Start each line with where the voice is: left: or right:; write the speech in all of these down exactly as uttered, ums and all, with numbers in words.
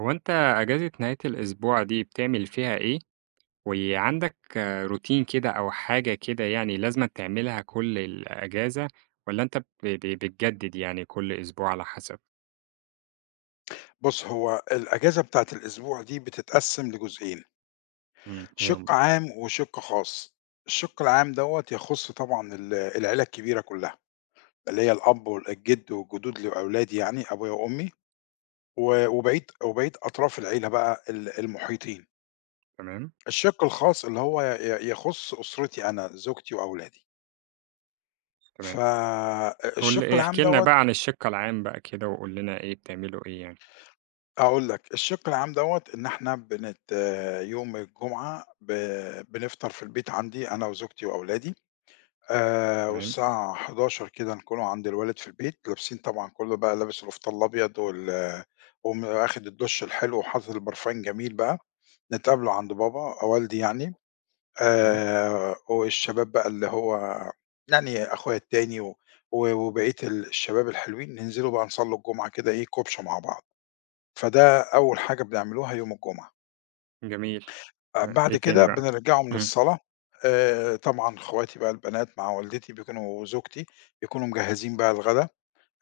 right: هو أنت أجازة نهاية الأسبوع دي بتعمل فيها إيه؟ وعندك آه، روتين كده أو حاجة كده يعني لازم تعملها كل الأجازة ولا أنت ب- ب- بتجدد يعني كل أسبوع على حسب؟
left: بُص، هو الأجازة بتاعة الأسبوع دي بتتقسّم لجزئين،
right: امم
left: شِق
right: يومك.
left: عام وشِق خاص. الشِق العام دوّة يخُص طبعًا ال العيلة الكبيرة كُلّها، اللي هي الأب والجِد والجدود لأولادي يعني أبويا وأمي و وبقية وبقية أطراف العيلة بقى ال المُحيطين.
right: تمام.
left: الشِق الخاص اللي هو ي يخُص أسرتي أنا، زوجتي وأولادي.
right: تمام. قول
left: فالشِق
right: لي-
left: العام
right: احكي لنا
left: دوّة
right: بقى عن الشق العام بقى كده وقول لنا إيه بتعملوا إيه يعني.
left: هاقول لك، الشِق العام دوّة إن إحنا بنت يوم الجمعة ب بنفطر في البيت عندي أنا وزوجتي وأولادي، آآ
right: تمام.
left: والساعة حداشر كده نكونوا عند الوالد في البيت، لابسين طبعًا كُلّه بقى لابس القفطان الأبيض وال وم واخد الدُش الحلو وحاطط البرفان جميل بقى، نتقابلوا عند بابا والدي يعني،
right: تمام.
left: آآ والشباب بقى اللي هو يعني أخويا التاني و و وبقية الشباب الحلوين، ننزلوا بقى نصلّوا الجمعة كده إيه كُبْشة مع بعض. فده أول حاجة بنعملوها يوم الجمعة.
right: جميل.
left: آآ
right: تمام. إيه
left: بعد
right: تاني
left: كده
right: بقى؟
left: بنرجعوا من
right: امم.
left: الصلاة آآ طبعًا أخواتي بقى البنات مع والدتي بيكونوا وزوجتي بيكونوا مجهّزين بقى الغدا،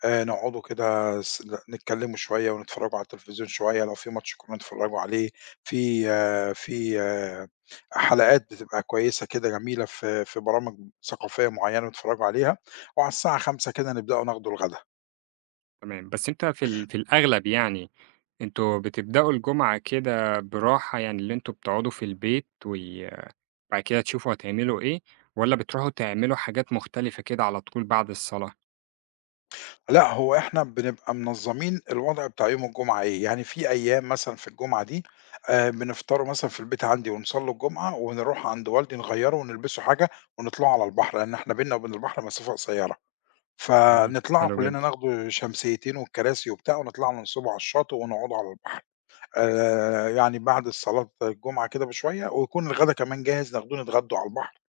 left: آآ نقعدوا كده س ن نتكلّموا شوية ونتفرّجوا على التلفزيون شوية، لو في ماتش كورة نتفرّجوا عليه، في آه، في آه، حلقات بتبقى كويسة كده جميلة في في برامج ثقافية معيّنة نتفرّجوا عليها، وعلى الساعة خمسة كده نبدأوا ناخدوا الغدا.
right: تمام، بس أنت في ال... في الأغلب يعني انتوا بتبدأوا الجمعة كده براحة يعني اللي انتوا بتقعدوا في البيت بعد كده تشوفوا هتعملوا إيه، والّا بتروحوا تعملوا حاجات مختلفة كده على طول بعد الصلاة؟
left: لأ، هو إحنا بنبقى منظّمين الوضع بتاع يوم الجمعة إيه، يعني في أيام مثلًا في الجمعة دي، آآ، بنفطروا مثلًا في البيت عندي ونصلّوا الجمعة ونروح عند والدي نغيّروا ونلبسوا حاجة ونطلعوا على البحر، لإن إحنا بيننا وبين البحر مسافة قصيّرة،
right: إمم.
left: فنطلعوا
right: حلو
left: كلّنا
right: جدًا.
left: ناخدوا شمسيتين والكراسي وبتاع ونطلعوا ننصبوا على الشاطئ ونقعدوا على البحر. آآ، يعني بعد الصلاة الجمعة كده بشوية ويكون الغدا كمان جاهز ناخدوه نتغدوا على البحر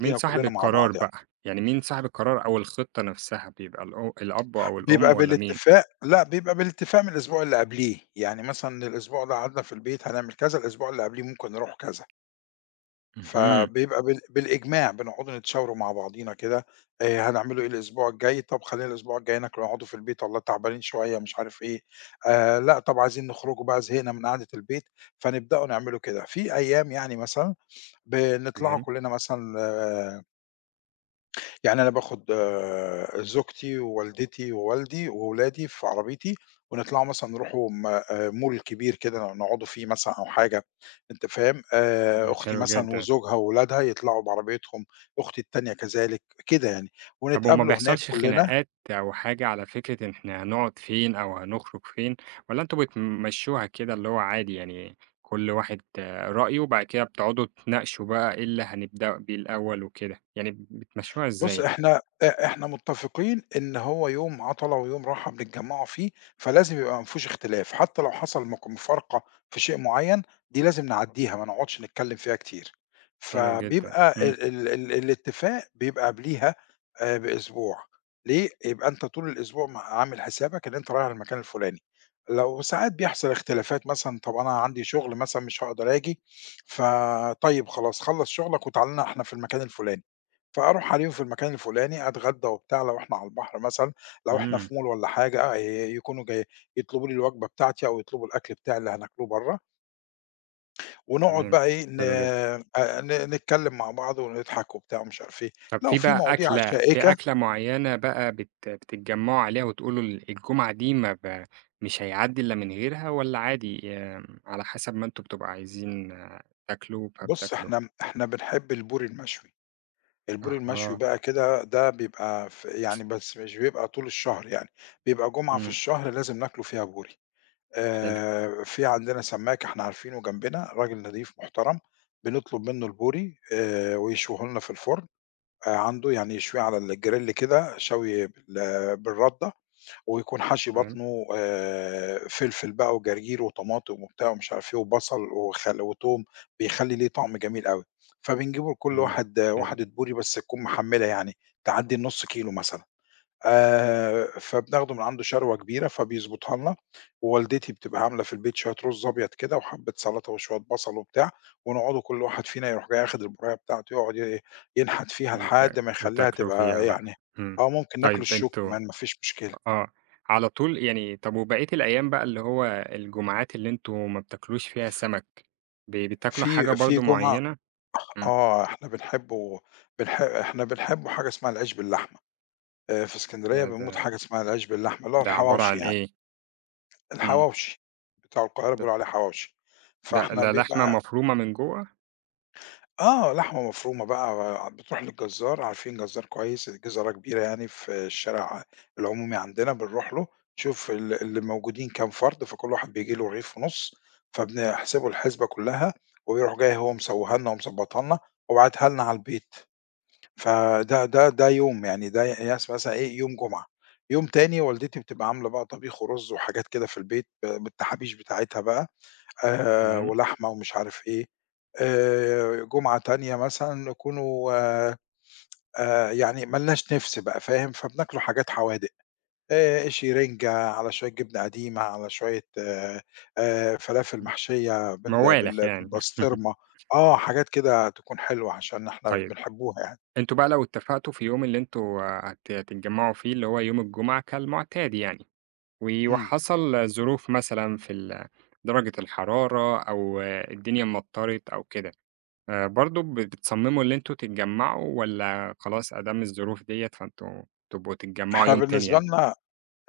right: مين صاحب
left: كلّنا مع بعض
right: القرار
left: يعني.
right: بقى؟ يعني مين صاحب القرار أو الخطة نفسها، بيبقى الأ الأب أو الأم
left: بيبقى
right: والّا مين؟
left: بالاتفاق لأ، بيبقى بالاتفاق من الأسبوع اللي قبليه، يعني مثلًا الأسبوع ده قعدنا في البيت هنعمل كذا، الأسبوع اللي قبليه ممكن نروح كذا،
right: اهم.
left: فبيبقى بال بالإجماع بنقعدوا نتشاوروا مع بعضينا كده، آآ هنعمله إيه الأسبوع الجاي، طب خلينا الأسبوع الجاي ناكلوا نقعدوا في البيت والله تعبانين شوية مش عارف إيه، آآ لأ، طب عايزين نخرجوا بقى زهقنا من قعدة البيت، فنبدأوا نعملوا كده. في أيام يعني مثلًا بنطلعوا
right: تمام،
left: كلنا مثلًا، يعني أنا باخد آآ زوجتي ووالدتي ووالدي وولادي في عربيتي، ونطلعوا مثلًا نروحوا م آآ mall كبير كده نقعدوا فيه مثلًا أو حاجة، أنت فاهم؟ آآ
right: إمم.
left: أختي
right: حلو
left: مثلًا
right: جدًا.
left: وزوجها وولادها يطلعوا بعربيتهم، أختي التانية كذلك، كده يعني،
right: طب وما
left: ونتقابلوا هناك
right: بيحصلش
left: كلنا.
right: خناقات أو حاجة على فكرة إن إحنا هنقعد فين أو هنخرج فين، والّا أنتم بتمشوها كده اللي هو عادي يعني كل واحد آه، رأيه، وبعد كده بتقعدوا تناقشوا بقى إيه اللي هنبدأ بيه الأول وكده، يعني بتمشوها
left: بُص،
right: إزاي؟
left: إحنا إ إحنا متّفقين إن هو يوم عطلة ويوم راحة بنتجمّعوا فيه، فلازم يبقى ما فيهوش اختلاف، حتى لو حصل مك مفارقة في شيء معيّن، دي لازم نعدّيها ما نقعدش نتكلّم فيها كتير.
right: حلو جدًا،
left: فبيبقى
right: إمم.
left: ال ال ال الاتفاق بيبقى قبليها آآ بأسبوع، ليه؟ يبقى أنت طول الأسبوع م عامل حسابك إن أنت رايح المكان الفلاني. لو ساعات بيحصل اختلافات مثلًا، طَب أنا عندي شغل مثلًا مش هاقدر آجي، فطيب خلاص خلّص شغلك وتعال لنا إحنا في المكان الفلاني. فأروح عليهم في المكان الفلاني، أتغدى وبتاع لو إحنا على البحر مثلًا، لو إحنا
right: إمم.
left: في مول والّا حاجة، آآ يكونوا جاي يطلبوا لي الوجبة بتاعتي أو يطلبوا الأكل بتاعي اللي هناكله برّه، ونقعد
right: تمام.
left: بقى إيه ن
right: حلو جدًا.
left: آآ ن نتكلم مع بعض ونضحك وبتاع ومش عارف إيه.
right: طب
left: لو
right: في
left: في
right: بقى
left: مواضيع
right: أكلة في
left: شائكة.
right: أكلة معيّنة بقى بت بتتجمّعوا عليها وتقولوا ال الجمعة دي ما ب مش هيعدّي إلا من غيرها والّا عادي، آمم، على حسب ما أنتم بتبقوا عايزين آه، تاكلوا
left: بُص
right: فبتاكلوا؟
left: إحنا م إحنا بنحب البوري المشوي، البوري المشوي
right: أها.
left: بقى كده ده بيبقى ف يعني بس مش بيبقى طول الشهر يعني، بيبقى جمعة في
right: إمم.
left: الشهر لازم ناكله فيها بوري.
right: حلو.
left: آآ في عندنا سمّاك إحنا عارفينه جنبنا، راجل نضيف محترم، بنطلب منه البوري آآ ويشويه لنا في الفرن، آآ عنده يعني يشويه على الجريل كده شوي بال بالردة، ويكون حشي
right: تمام.
left: بطنه آآ فلفل بقى وجرجير وطماطم وبتاع ومش عارف إيه وبصل وخل وتوم، بيخلّي ليه طعم جميل أوي، فبنجيبه لكل
right: إمم.
left: واحد آه،
right: حلو.
left: واحدة بوري بس تكون محمّلة يعني تعدّي النُص كيلو مثلًا. آآ، فبناخده من عنده شروة كبيرة فبيضبطها لنا، ووالدتي بتبقى عاملة في البيت شوية رز أبيض كده وحبة سلطة وشوية بصل وبتاع، ونقعدوا كل واحد فينا يروح جاي آخد البُراية بتاعته يقعد ي ينحت فيها
right: وت
left: لحد ما يخلّيها
right: وتاكلوا فيها
left: تبقى
right: بقى.
left: يعني.
right: إمم.
left: آه، ممكن ناكله
right: طيب
left: الشوك
right: أنتم
left: كمان ما فيش مشكلة.
right: آه، على طول يعني، طب وبقية الأيام بقى اللي هو الجمعات اللي أنتم ما بتاكلوش فيها سمك، ب بتاكلوا حاجة
left: في في
right: برضه
left: جمعة،
right: معيّنة؟ إمم.
left: آه، إحنا بنحبه بنح إحنا بنحبه حاجة اسمها العيش باللحمة، آآ، في إسكندرية
right: ده
left: بنموت
right: ده
left: حاجة اسمها العيش باللحمة اللي هو
right: ده عبارة
left: الحواوشي
right: عن
left: يعني،
right: إيه؟ إمم.
left: الحواوشي بتاع القاهرة
right: ده
left: بيقولوا عليه حواوشي،
right: ده
left: فإحنا
right: ده لحمة
left: بيبقى،
right: مفرومة من جوّه.
left: آه، لحمة مفرومة بقى، آه، بتروح للجزّار، عارفين جزّار كويس، جزارة كبيرة يعني في الشارع العمومي عندنا، بنروح له نشوف ال اللي موجودين كام فرد، فكل واحد بييجي له رغيف ونُص، فبنحسبه الحسبة كلّها، ويروح جاي هو مسوّيها لنا ومضبّطها لنا، وباعتها لنا على البيت، فده ده ده يوم يعني ده يس مثلًا إيه يوم جمعة، يوم تاني والدتي بتبقى عاملة بقى طبيخ ورُز وحاجات كده في البيت ب بالتحابيش بتاعتها بقى، آآ
right: تمام.
left: ولحمة ومش عارف إيه. آآ جمعة تانية مثلًا نكونوا، آآ يعني ما لناش نِفْس بقى فاهم، فبناكلوا حاجات حوادق، آآ قشي رِنجة، على شوية جبنة قديمة، على شوية آآ فلافل
right: إمم.
left: محشية بال
right: موالح
left: بال
right: يعني.
left: بالبسطرمة، آه، حاجات كده تكون حلوة عشان إحنا
right: طيب،
left: بنحبوها يعني.
right: أنتم بقى لو اتفقتوا في يوم اللي أنتم هت هتتجمعوا فيه اللي هو يوم الجمعة كالمعتاد يعني، و
left: إمم،
right: وحصل ظروف مثلًا في ال درجة الحرارة أو آه، الدنيا أمطرت أو كده. آآ برضه ب بتصمموا اللي أنتم تتجمعوا، والّا خلاص أدام الظروف ديّة فأنتم تبقوا تتجمعوا
left: إحنا
right: يوم تاني
left: بالنسبة
right: يعني؟
left: لنا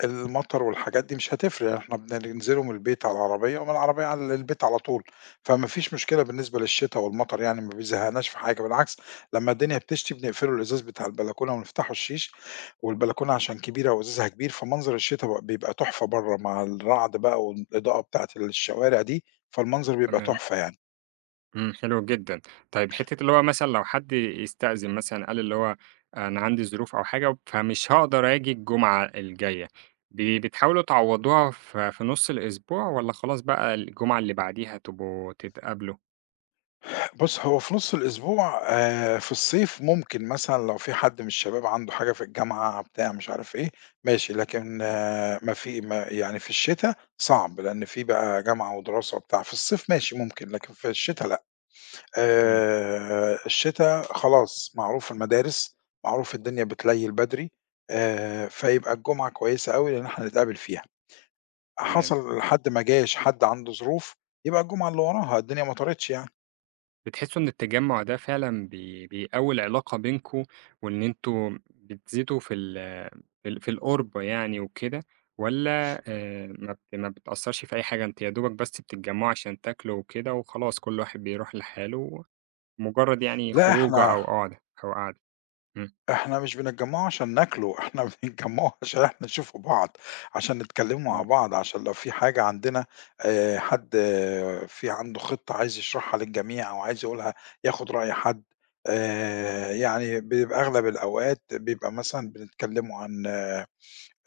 left: المطر والحاجات دي مش هتفرق، إحنا بننزله من البيت على العربية ومن العربية على البيت على طول، فما فيش مشكلة بالنسبة للشتا والمطر يعني ما بيزهقناش في حاجة، بالعكس لمّا الدنيا بتشتي بنقفله الإزاز بتاع البلكونة ونفتحه الشيش، والبلكونة عشان كبيرة وإزازها كبير فمنظر الشتا بق بيبقى تحفة برّه مع الرعد بقى والإضاءة بتاعة الشوارع دي، فالمنظر بيبقى
right: تمام.
left: تحفة يعني.
right: إمم. حلو جدًا. طيب حتّة اللي هو مثلًا لو حد يستأذن مثلًا قال اللي هو أنا عندي ظروف أو حاجة فمش هاقدر آجي الجمعة الجاية، ب بتحاولوا تعوّضوها ف في نُص الأسبوع والّا خلاص بقى الجمعة اللي بعديها تبقوا تتقابلوا؟
left: بُص، هو في نُص الأسبوع آآ في الصيف ممكن مثلًا لو في حد من الشباب عنده حاجة في الجامعة بتاع مش عارف إيه، ماشي، لكن، آه، ما في ما يعني في الشتا صعب، لإن في بقى جامعة ودراسة وبتاع، في الصيف ماشي ممكن، لكن في الشتا لأ.
right: إمم.
left: آآ الشتا خلاص معروف المدارس، معروف الدنيا بتليل بدري، آآ فيبقى الجمعة كويسة أوي لإن إحنا نتقابل فيها.
right: تمام.
left: حصل حد ما جاش، حد عنده ظروف، يبقى الجمعة اللي وراها، الدنيا مطرتش يعني.
right: بتحسوا إن التجمُّع ده فعلًا بي بيقوّي العلاقة بينكم وإن أنتم بتزيدوا في ال في ال في القُرب يعني وكده، والّا آآ ما بت ما بتأثّرش في أي حاجة، أنتم يا دوبك بس بتتجمّعوا عشان تاكلوا وكده وخلاص كل واحد بيروح لحاله، مُجرّد يعني
left: لأ،
right: خروجة
left: إحنا
right: أو قعدة أو قعدة؟ إمم.
left: إحنا مش بنتجمّعوا عشان ناكله، إحنا بنتجمّعوا عشان إحنا نشوفوا بعض، عشان نتكلّموا مع
right: إمم.
left: بعض، عشان لو في حاجة عندنا، آآ حد، اه، في عنده خِطّة عايز يشرحها للجميع أو عايز يقولها ياخُد رأي حد. آآ يعني بيبقى أغلب الأوقات بيبقى مثلًا بنتكلّموا عن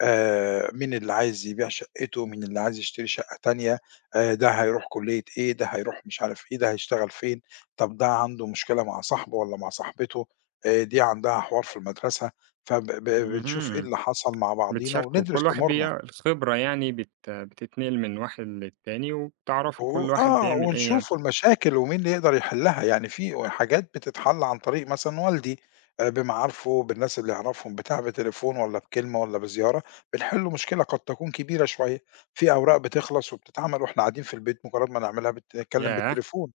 left: آآ مين اللي عايز يبيع شقته، مين اللي عايز يشتري شقة تانية، آآ ده هيروح كُلّية إيه، ده هيروح مش عارف إيه، ده هيشتغل فين، طب ده عنده مشكلة مع صاحبه والّا مع صاحبته، آآ دي عندها حوار في المدرسة، فب ب بنشوف إيه
right: اهم.
left: اللي حصل مع بعضينا
right: بتشاركوا
left: وندرس
right: كل واحد بي
left: أمورنا.
right: الخبرة يعني بت بتتنقل من واحد للتاني وبتعرفوا
left: و
right: كل واحد
left: آه،
right: بيعمل إيه يعني.
left: ونشوفوا المشاكل ومين اللي يقدر يحلّها، يعني في حاجات بتتحل عن طريق مثلًا والدي، آآ، بمعارفه، بالناس اللي يعرفهم بتاع، بتليفون والّا بكلمة والّا بزيارة، بنحلّوا مشكلة قد تكون كبيرة شوية، في أوراق بتخلص وبتتعمل وإحنا قاعدين في البيت مجرّد ما نعملها بت نتكلم
right: ياه!
left: بالتليفون،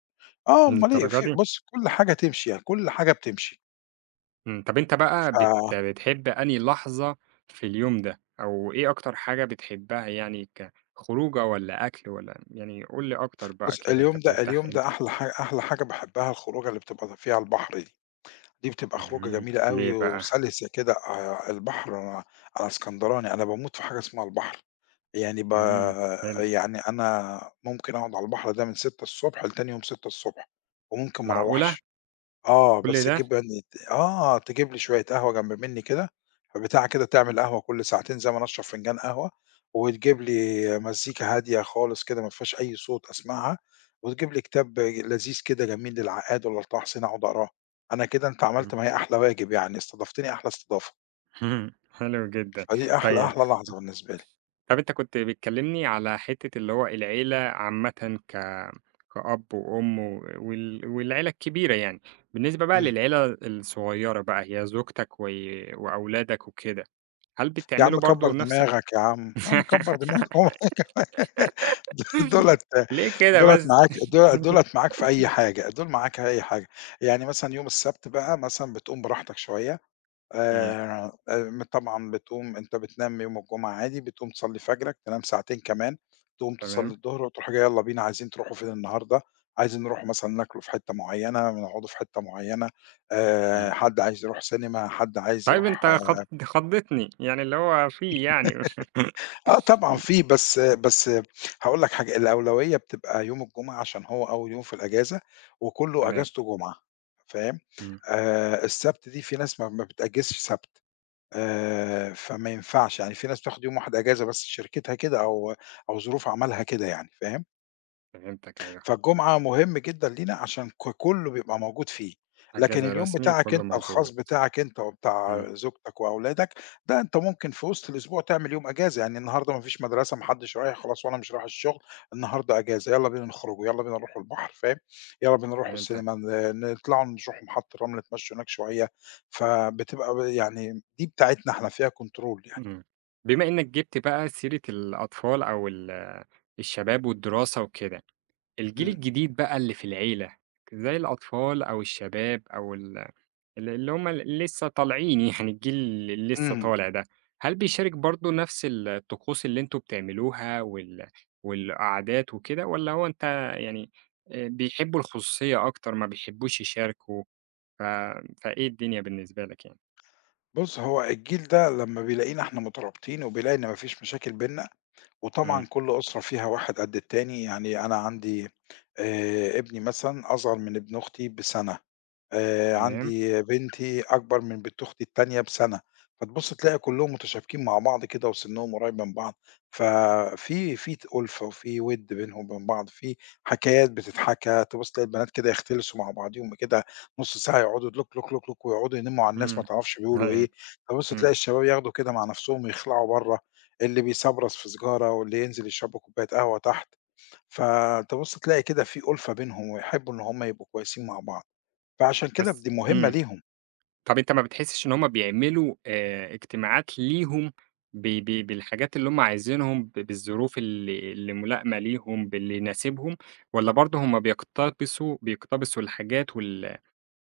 left: آه أُمّال إيه،
right: للدرجة
left: في
right: دي؟!
left: بُص كل حاجة تمشي يعني، كل حاجة بتمشي.
right: إمم، طب أنت بقى
left: ف
right: بت بتحب أنهي لحظة في اليوم ده، أو إيه أكتر حاجة بتحبها يعني ك خروجة والّا أكل والّا يعني قُل لي أكتر بقى
left: بُص،
right: كده أنت
left: اليوم ده
right: بترتاح
left: اليوم ده
right: إمتى؟
left: أحلى ح أحلى حاجة باحبها الخروجة اللي بتبقى فيها على البحر دي. دي بتبقى خروجة
right: إمم.
left: جميلة أوي
right: ليه بقى؟
left: وسلسة كده، آآ البحر، أنا أنا اسكندراني، أنا باموت في حاجة اسمها البحر، يعني ب
right: إمم. حلو.
left: يعني أنا ممكن أقعد على البحر ده من ستة ص لتاني يوم ستة ص وممكن ما
right: معقولة
left: أروّحش. آه، بس
right: كل ده!
left: تجيب يعني، ت آه، تجيب لي شوية قهوة جنب منّي كده، فبتاعة كده بتعمل قهوة كل ساعتين زي ما أنا أشرب فنجان قهوة، وتجيب لي مزيكا هادية خالص كده ما فيهاش أي صوت أسمعها، وتجيب لي كتاب لذيذ كده جميل للعقاد والّا لطه حسين أقعد أقراه، أنا كده أنت عملت
right: إمم.
left: ما هي أحلى واجب يعني، استضفتني أحلى استضافة،
right: حلو جدًا.
left: فدي أحلى،
right: طيب
left: أحلى لحظة بالنسبة لي.
right: طب أنت كنت بتكلمني على حتة اللي هو العيلة عامةً ك كأب وأم و وال والعيلة الكبيرة يعني، بالنسبة بقى
left: إمم.
right: للعيلة الصغيرة بقى هي زوجتك و وأولادك وكده. هل
left: يا عم
right: بتعملوا
left: كبّر
right: برضه نفس ال
left: دماغك يا عم، يا عم كبّر دماغك هو د دُولة
right: ليه كده
left: دُولة
right: بس؟
left: معاك دُو دُولة معاك في أي حاجة، دول معاك في أي حاجة، يعني مثلًا يوم السبت بقى مثلًا بتقوم براحتك شوية،
right: إمم.
left: آآ، آآ، طبعًا بتقوم أنت بتنام يوم الجمعة عادي، بتقوم تصلّي فجرك، تنام ساعتين كمان، تقوم تصلّي
right: تمام.
left: الضهر وتروح جاي يالّا بينا عايزين تروحوا فين النهارده، عايزين نروحوا مثلًا ناكلوا في حتة معيّنة، نقعدوا في حتة معيّنة، آآ،
right: إمم.
left: حد عايز يروح سينما، حد عايز
right: طيب
left: يروح،
right: أنت خض خضّتني، يعني اللي هو في يعني.
left: آه طبعًا في، بس بس هاقول لك حاجة، الأولوية بتبقى يوم الجمعة عشان هو أول يوم في الأجازة وكُلّه
right: تمام.
left: أجازته جمعة، فاهم؟
right: إمم.
left: آآ السبت دي في ناس ما ما بتأجّزش سبت، آآ فما ينفعش، يعني في ناس بتاخد يوم واحد أجازة بس شركتها كده أو أو ظروف عملها كده يعني، فاهم؟
right: فهمتك، أيوه.
left: فالجمعة مهم جدًا لينا عشان ك كُلّه بيبقى موجود فيه، لكن
right: إجازة
left: اليوم
right: رسمي
left: بتاعك
right: وكلّه
left: أنت الخاص
right: موجود.
left: بتاعك أنت
right: إمم.
left: وبتاع زوجتك وأولادك، ده أنت ممكن في وسط الأسبوع تعمل يوم إجازة، يعني النهارده ما فيش مدرسة ما حدش رايح خلاص وأنا مش رايح الشغل، النهارده إجازة يالّا بينا نخرجوا، يالّا بينا نروحوا البحر فاهم، يالّا بينا نروحوا
right: فهمتك.
left: السينما ن نطلعوا نروحوا محطة الرمل نتمشوا هناك شوية، فبتبقى ب يعني دي بتاعتنا إحنا فيها control يعني.
right: إمم. بما إنّك جِبت بقى سيرة الأطفال أو ال الشباب والدراسة وكده، الجيل
left: إمم،
right: الجديد بقى اللي في العيلة، زي الأطفال أو الشباب أو ال ال اللي هم ال لسه طالعين، يعني الجيل اللي لسه
left: إمم.
right: طالع ده، هل بيشارك برضه نفس ال الطقوس اللي أنتم بتعملوها وال والقعدات وكده، والّا هو أنت يعني آآ بيحبوا الخصوصية أكتر ما بيحبوش يشاركوا، ف فإيه الدنيا بالنسبة لك يعني؟
left: بُص هو الجيل ده لمّا بيلاقينا إحنا مترابطين وبيلاقي إن ما فيش مشاكل بيننا،
right: إمم.
left: وطبعًا كل أسرة فيها واحد قد التاني، يعني أنا عندي، آآ ابني مثلًا أصغر من ابن أختي بسَنة، آآ
right: تمام.
left: عندي بنتي أكبر من بنت أختي التانية بسَنة، فتبُص تلاقي كُلّهم متشابكين مع بعض كده وسِنّهم قريب من بعض، ففي في ت أُلفة وفي وِد بينهم وبين بعض، في حكايات بتتحكى، تبُص تلاقي البنات كده يختلسوا مع بعضيهم كده نُص ساعة يقعدوا لوك، لوك، لوك، لوك ويقعدوا ينمّوا على الناس ما
right: إمم.
left: تعرفش بيقولوا
right: تمام.
left: إيه، تبُص
right: إمم.
left: تلاقي الشباب ياخدوا كده مع نَفْسهم ويخلعوا برّه، اللي بيسبرص في سيجارة واللي ينزل يشرب له كوباية قهوة تحت، فتبُص تلاقي كده في أُلفة بينهم ويحبّوا إن هم يبقوا كويسين مع بعض. فعشان كده
right: بس
left: دي مهمة
right: إمم.
left: ليهم،
right: طب أنت ما بتحسّش إن هُم بيعملوا آآ اجتماعات ليهم ب ب بالحاجات اللي هُم عايزينهم، ب بالظروف اللي اللي ملائمة ليهم، باللي يناسبهم، والّا برضه هُم بيقتبسوا بيقتبسوا الحاجات وال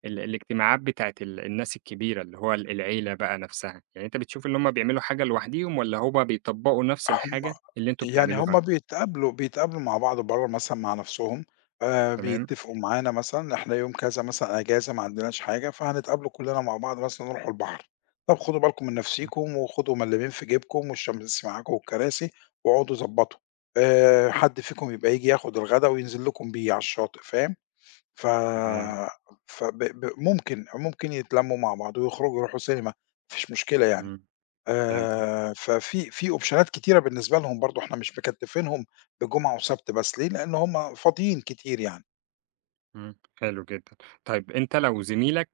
right: ال الاجتماعات بتاعة ال الناس الكبيرة، اللي هو ال العيلة بقى نفسها؟ يعني أنت بتشوف إن هُم بيعملوا حاجة لوحديهم، والّا هُم بيطبّقوا نفس
left: هم
right: الحاجة اللي أنتم
left: يعني
right: بتعملوها؟
left: هم بيتقابلوا بيتقابلوا مع بعض برّه مثلًا مع نفسهم، آآ
right: تمام.
left: بيتفقوا معانا مثلًا إحنا يوم كذا مثلًا أجازة ما عندناش حاجة، فهنتقابلوا كلنا مع بعض مثلًا نروحوا البحر، طب خدوا بالكم من
right: إمم.
left: نفسيكم وخدوا ملّامين في جيبكم والشمس معاكم والكراسي واقعدوا ضبّطوا، آآ حد فيكم يبقى ييجي ياخد الغدا وينزل لكم بيه على الشاطئ فاهم؟ ف
right: تمام.
left: فب ب ممكن ممكن يتلمّوا مع بعض ويخرجوا يروحوا سينما، ما فيش مشكلة يعني.
right: إمم. فهمتك.
left: آآ، ففي في أوبشنات كتيرة بالنسبة لهم برضه، إحنا مش مكتّفينهم بجمعة وسبت بس، ليه؟ لإن هم فاضيين كتير يعني،
right: إمم. حلو جدًا. طيب أنت لو زميلك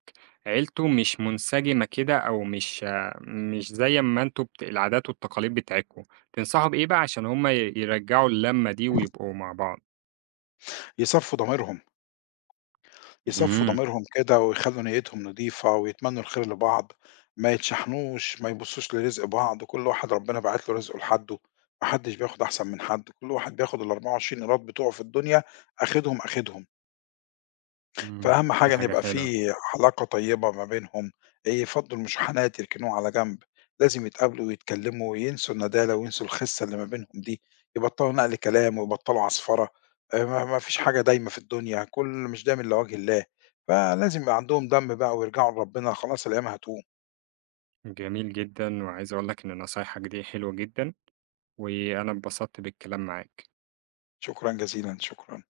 right: عيلته مش منسجمة كده أو مش آه، مش زي ما أنتم بت العادات والتقاليد بتاعتكم، تنصحه بإيه بقى عشان هم ي يرجّعوا اللمة دي ويبقوا مع بعض؟
left: يصفّوا ضميرهم، يصفّوا
right: اهم.
left: ضميرهم كده ويخلّوا نيّتهم نضيفة ويتمنّوا الخير لبعض، ما يتشحنوش، ما يبُصّوش لرزق بعض، كل واحد ربنا باعت له رزقه لحدُّه، ما حدّش بياخُد أحسن من حد، كل واحد بياخُد الأربعة والعشرين قيراط بتوعه في الدنيا آخِدهم، آخِدهم.
right: إمم.
left: فأهم
right: دي
left: حاجة إن
right: حاجة
left: يبقى
right: حلوة.
left: في علاقة طيبة ما بينهم، يفضّوا المشاحنات يركنوها على جنب، لازم يتقابلوا ويتكلّموا وينسوا الندالة وينسوا الخِسّة اللي ما بينهم دي، يبطّلوا نقل كلام ويبطّلوا عَصفَرة، آآ ما ما فيش حاجة دايمة في الدنيا، كل مش دايم إلّا وجه الله، فلازم يبقى عندهم دَم بقى ويرجعوا لربنا خلاص الأيام هتقوم.
right: جميل جدًا، وعايز أقول لك إن نصايحك دي حلوة جدًا، وأنا اتبسطت بالكلام معاك.
left: شكرًا جزيلًا، شكرًا.